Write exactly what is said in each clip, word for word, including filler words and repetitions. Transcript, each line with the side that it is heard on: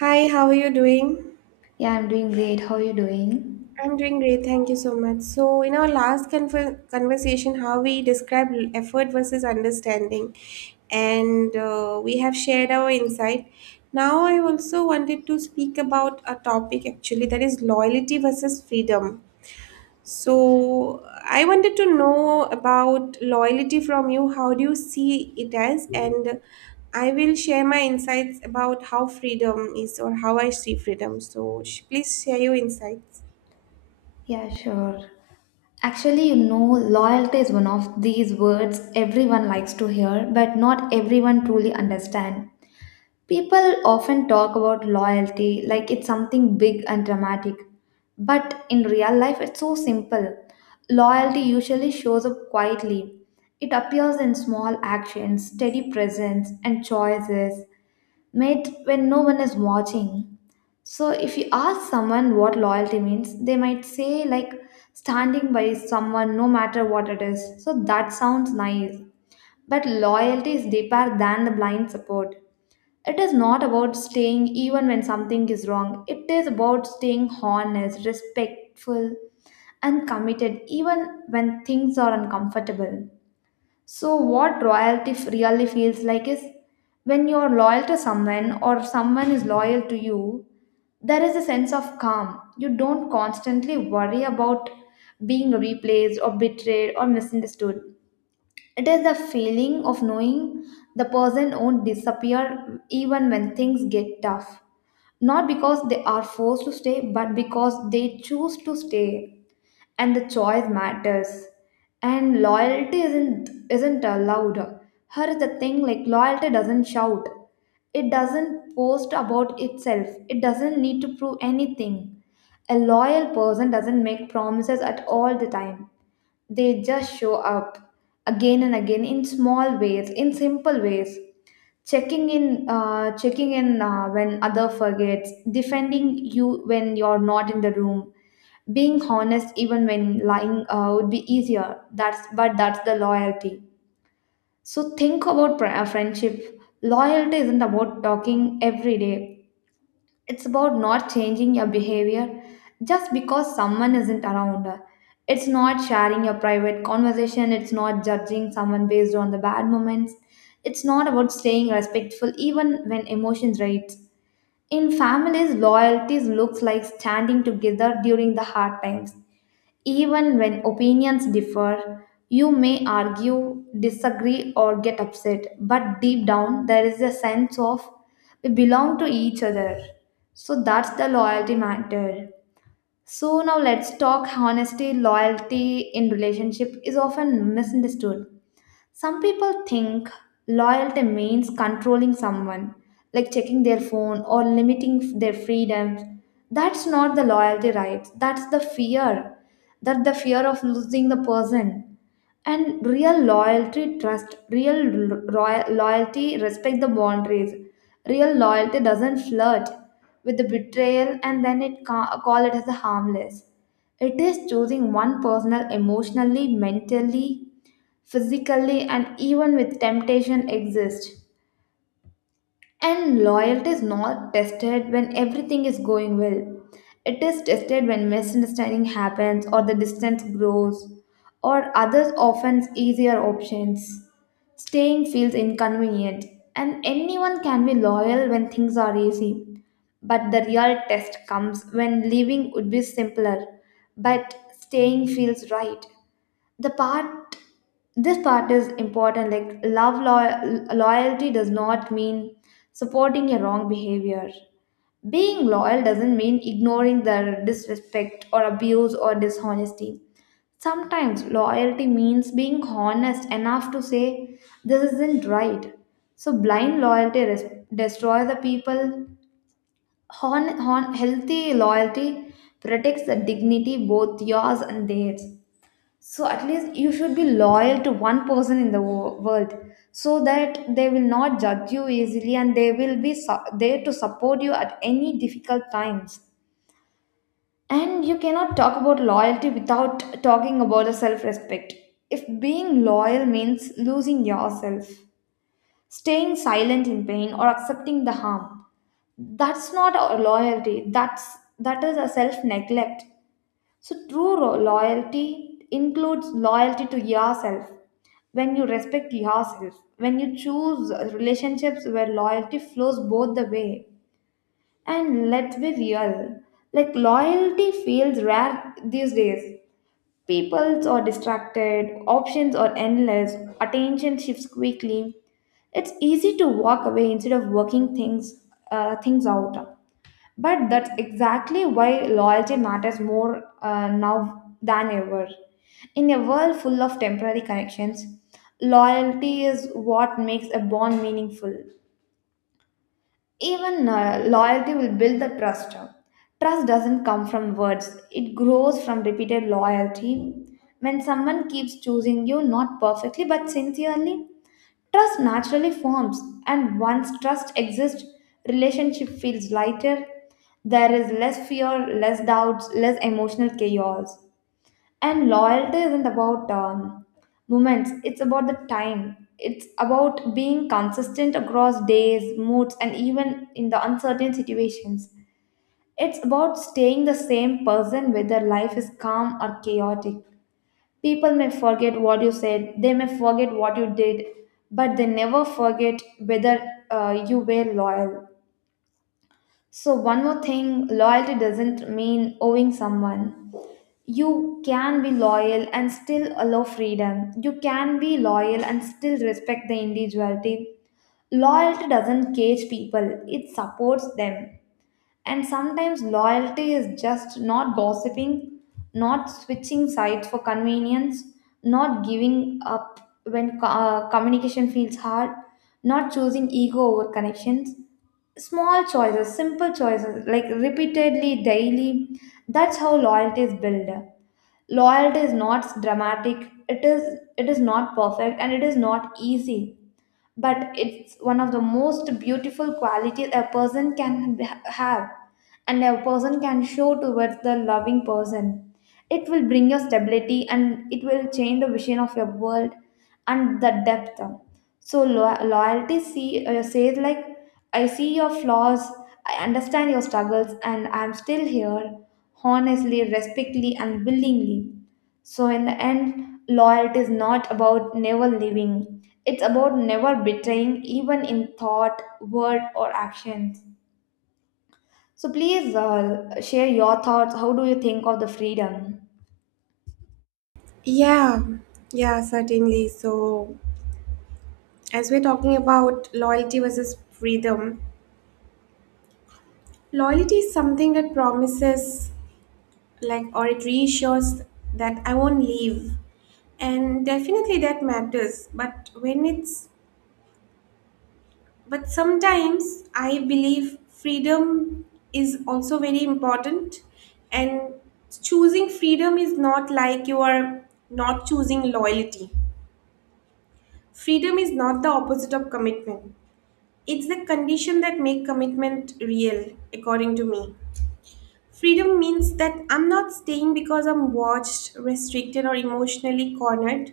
right: Hi, how are you doing?
left: Yeah, I'm doing great. How are you doing?
right: I'm doing great, thank you so much. So, in our last conver- conversation, how we described l- effort versus understanding, and uh, we have shared our insight. Now, I also wanted to speak about a topic actually that is loyalty versus freedom. So I wanted to know about loyalty from you. How do you see it as? And I will share my insights about how freedom is or how I see freedom. So sh- please share your insights.
left: Yeah, sure. Actually, you know, loyalty is one of these words everyone likes to hear, but not everyone truly understand. People often talk about loyalty like it's something big and dramatic, but in real life, it's so simple. Loyalty usually shows up quietly. It appears in small actions, steady presence, and choices made when no one is watching. So if you ask someone what loyalty means, they might say like standing by someone no matter what it is. So that sounds nice. But loyalty is deeper than the blind support. It is not about staying even when something is wrong. It is about staying honest, respectful, and committed even when things are uncomfortable. So, what loyalty f- really feels like is when you're loyal to someone or someone is loyal to you, there is a sense of calm. You don't constantly worry about being replaced or betrayed or misunderstood. It is the feeling of knowing the person won't disappear even when things get tough. Not because they are forced to stay, but because they choose to stay. And the choice matters. And loyalty isn't isn't allowed. Here is the thing like loyalty doesn't shout. It doesn't boast about itself. It doesn't need to prove anything. A loyal person doesn't make promises at all the time. They just show up again and again in small ways, in simple ways. Checking in, uh, checking in uh, when other forgets, defending you when you're not in the room, being honest even when lying uh, would be easier. That's but that's the loyalty. So think about pri- uh, friendship. Loyalty isn't about talking every day. It's about not changing your behavior just because someone isn't around. It's not sharing your private conversation. It's not judging someone based on the bad moments. It's not about staying respectful even when emotions rage. In families, loyalty looks like standing together during the hard times. Even when opinions differ, you may argue, disagree, or get upset, but deep down there is a sense of we belong to each other. So that's the loyalty matter. So now let's talk honesty. Loyalty in relationship is often misunderstood. Some people think loyalty means controlling someone, like checking their phone or limiting their freedoms. That's not the loyalty, right? That's the fear. That the fear of losing the person. And real loyalty, trust, real roy- loyalty, respect the boundaries. Real loyalty doesn't flirt with the betrayal and then it ca- call it as a harmless. It is choosing one personal emotionally, mentally, physically and even with temptation exist. And loyalty is not tested when everything is going well. It is tested when misunderstanding happens or the distance grows or others offer easier options. Staying feels inconvenient and anyone can be loyal when things are easy. But the real test comes when leaving would be simpler, but staying feels right. The part This part is important like love lo- loyalty does not mean supporting a wrong behavior. Being loyal doesn't mean ignoring the disrespect or abuse or dishonesty. Sometimes loyalty means being honest enough to say, this isn't right. So, blind loyalty res- destroys the people. Hon, hon, healthy loyalty protects the dignity, both yours and theirs. So at least you should be loyal to one person in the wo- world, so that they will not judge you easily and they will be su- there to support you at any difficult times. And you cannot talk about loyalty without talking about the self-respect. If being loyal means losing yourself, staying silent in pain, or accepting the harm, that's not a loyalty, that's that is a self neglect. So true ro- loyalty includes loyalty to yourself. When you respect yourself, when you choose uh, relationships where loyalty flows both the way. And let's be real, like loyalty feels rare these days. Peoples are distracted, options are endless, attention shifts quickly. It's easy to walk away instead of working things uh, things out. But that's exactly why loyalty matters more uh, now than ever. In a world full of temporary connections, loyalty is what makes a bond meaningful. Even uh, loyalty will build the trust. Trust doesn't come from words, it grows from repeated loyalty. When someone keeps choosing you, not perfectly but sincerely, trust naturally forms, and once trust exists, relationship feels lighter. There is less fear, less doubts, less emotional chaos. And loyalty isn't about um, moments, it's about the time. It's about being consistent across days, moods, and even in the uncertain situations. It's about staying the same person whether life is calm or chaotic. People may forget what you said, they may forget what you did, but they never forget whether uh, you were loyal. So, one more thing, loyalty doesn't mean owing someone. You can be loyal and still allow freedom. You can be loyal and still respect the individuality. Loyalty doesn't cage people, it supports them. And sometimes loyalty is just not gossiping, not switching sides for convenience, not giving up when co- uh, communication feels hard, not choosing ego over connections. Small choices, simple choices, like repeatedly, daily. That's how loyalty is built. Loyalty is not dramatic. It is. It is not perfect, and it is not easy, but it's one of the most beautiful qualities a person can ha- have and a person can show towards the loving person. It will bring you stability and it will change the vision of your world and the depth. So lo- loyalty see, uh, says like, I see your flaws, I understand your struggles and I'm still here, honestly, respectfully and willingly. So, in the end, loyalty is not about never leaving, it's about never betraying, even in thought, word, or actions. So, please uh, share your thoughts. How do you think of the freedom?
right: Yeah, yeah, certainly. So as we're talking about loyalty versus freedom, loyalty is something that promises, like, or it reassures that I won't leave, and definitely that matters, but when it's But sometimes I believe freedom is also very important, and choosing freedom is not like you are not choosing loyalty. Freedom is not the opposite of commitment. It's the condition that make commitment real, according to me. Freedom means that I'm not staying because I'm watched, restricted, or emotionally cornered.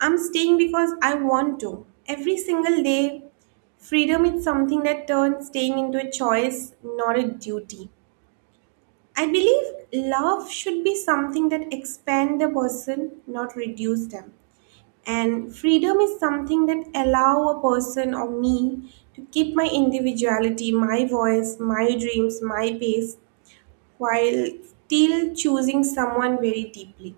right: I'm staying because I want to. Every single day, freedom is something that turns staying into a choice, not a duty. I believe love should be something that expand the person, not reduce them. And freedom is something that allow a person or me to keep my individuality, my voice, my dreams, my pace, while still choosing someone very deeply.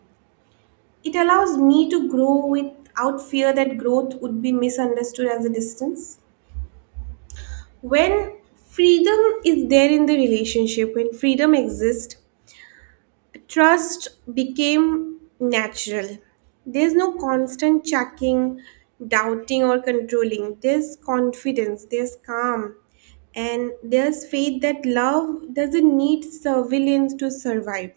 right: It allows me to grow without fear that growth would be misunderstood as a distance. When freedom is there in the relationship, when freedom exists, trust became natural. There's no constant checking, doubting, or controlling. There's confidence, there's calm, and there's faith that love doesn't need surveillance to survive.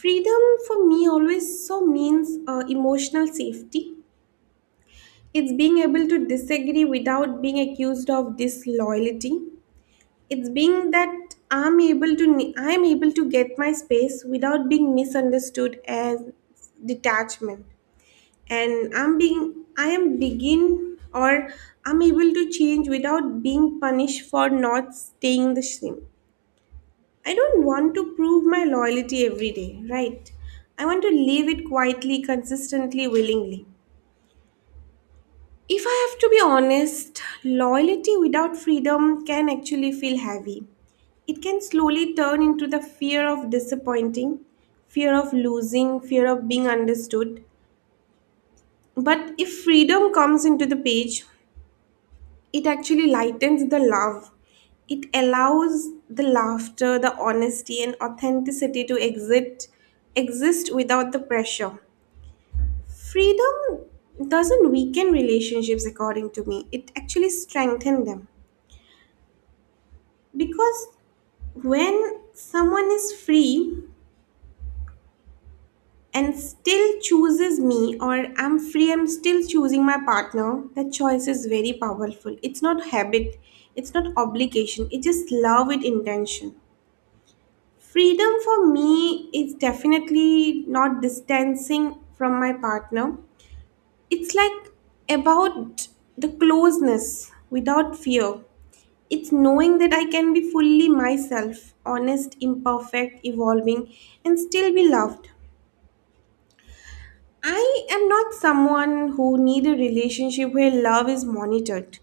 right: Freedom for me always so means uh, emotional safety. It's being able to disagree without being accused of disloyalty. It's being that I'm able to I'm able to get my space without being misunderstood as detachment. And I'm being I am begin or I'm able to change without being punished for not staying the same. I don't want to prove my loyalty every day, right? I want to live it quietly, consistently, willingly. If I have to be honest, loyalty without freedom can actually feel heavy. It can slowly turn into the fear of disappointing, fear of losing, fear of being understood. But if freedom comes into the page, it actually lightens the love. It allows the laughter, the honesty, and authenticity to exist, exist without the pressure. Freedom doesn't weaken relationships, according to me, it actually strengthens them. Because when someone is free and still chooses me, or I'm free, I'm still choosing my partner, that choice is very powerful. It's not habit, it's not obligation, it's just love with intention. Freedom for me is definitely not distancing from my partner. It's like about the closeness without fear. It's knowing that I can be fully myself, honest, imperfect, evolving, and still be loved. I am not someone who need a relationship where love is monitored.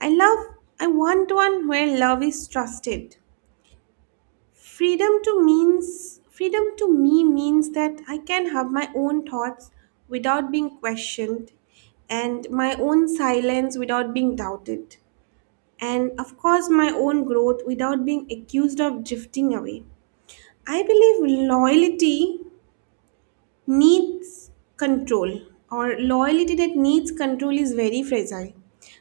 right: I love I want one where love is trusted. Freedom to means freedom to me means that I can have my own thoughts without being questioned, and my own silence without being doubted, and of course my own growth without being accused of drifting away. I believe loyalty needs control, or loyalty that needs control is very fragile.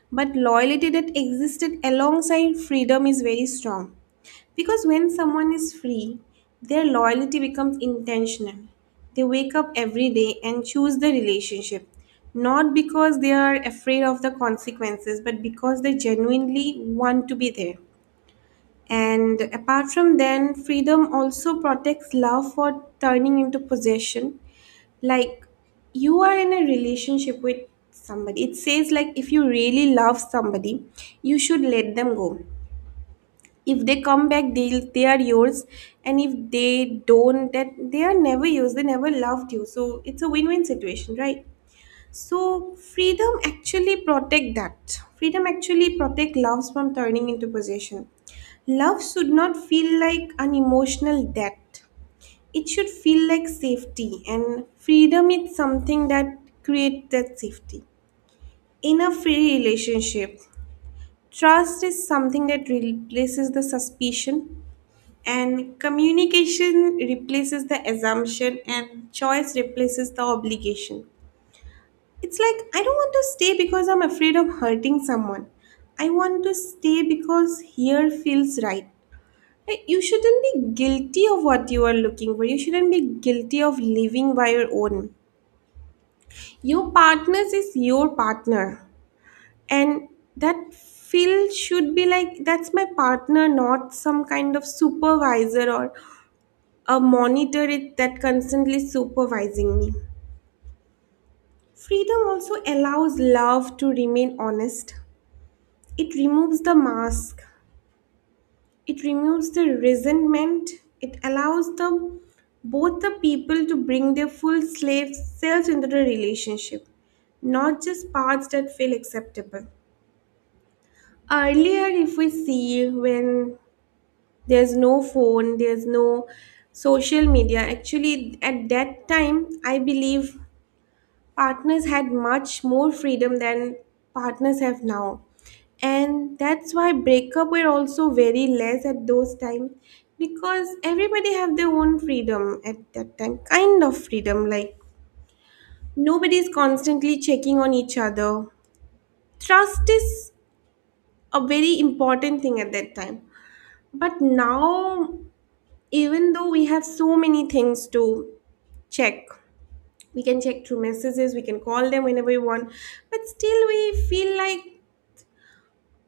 right: But loyalty that existed alongside freedom is very strong. Because when someone is free, their loyalty becomes intentional. They wake up every day and choose the relationship, not because they are afraid of the consequences, but because they genuinely want to be there. And apart from then, freedom also protects love for turning into possession. Like, you are in a relationship with somebody. It says like if you really love somebody, you should let them go. If they come back, they they are yours. And if they don't, that they are never yours. They never loved you. So it's a win-win situation, right? So freedom actually protect that. Freedom actually protect loves from turning into possession. Love should not feel like an emotional debt. It should feel like safety, and freedom is something that creates that safety. In a free relationship, trust is something that replaces the suspicion, and communication replaces the assumption, and choice replaces the obligation. It's like, I don't want to stay because I'm afraid of hurting someone. I want to stay because here feels right. Like, you shouldn't be guilty of what you are looking for. You shouldn't be guilty of living by your own. Your partner's is your partner. And that feel should be like that's my partner, not some kind of supervisor or a monitor it that constantly supervising me. Freedom also allows love to remain honest. It removes the mask, it removes the resentment, it allows the both the people to bring their full slave selves into the relationship, not just parts that feel acceptable. Earlier, if we see, when there's no phone, there's no social media, actually, at that time, I believe partners had much more freedom than partners have now, and that's why breakup were also very less at those times, because everybody have their own freedom at that time, kind of freedom like nobody is constantly checking on each other. Trust is a very important thing at that time, but now, even though we have so many things to check, we can check through messages, we can call them whenever we want, but still we feel like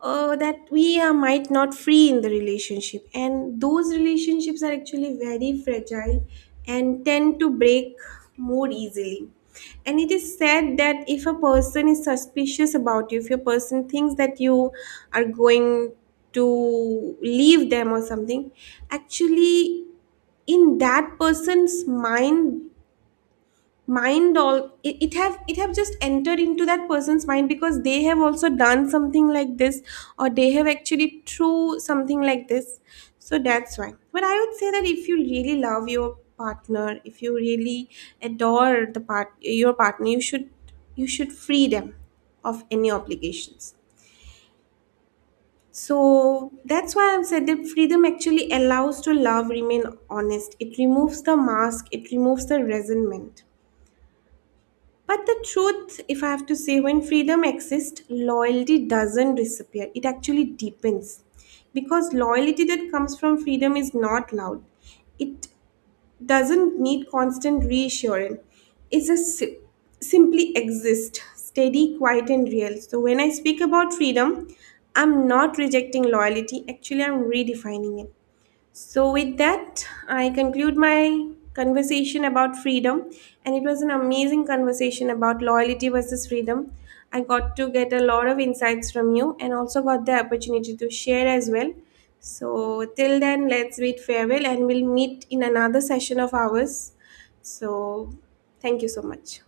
right: uh, that we are might not free in the relationship, and those relationships are actually very fragile and tend to break more easily. And it is said that if a person is suspicious about you, if a person thinks that you are going to leave them or something, actually in that person's mind mind, all it, it have it have just entered into that person's mind because they have also done something like this, or they have actually through something like this. So that's why, but I would say that if you really love your partner, if you really adore the part your partner, you should you should free them of any obligations. So that's why I've said that freedom actually allows to love remain honest. It removes the mask, it removes the resentment. But the truth, if I have to say, when freedom exists, loyalty doesn't disappear. It actually deepens. Because loyalty that comes from freedom is not loud, it doesn't need constant reassurance. It's just si- simply exist, steady, quiet, and real. So when I speak about freedom, I'm not rejecting loyalty, actually, I'm redefining it. So, with that, I conclude my conversation about freedom, and it was an amazing conversation about loyalty versus freedom. I got to get a lot of insights from you and also got the opportunity to share as well. So, till then, let's bid farewell and we'll meet in another session of ours. So, thank you so much.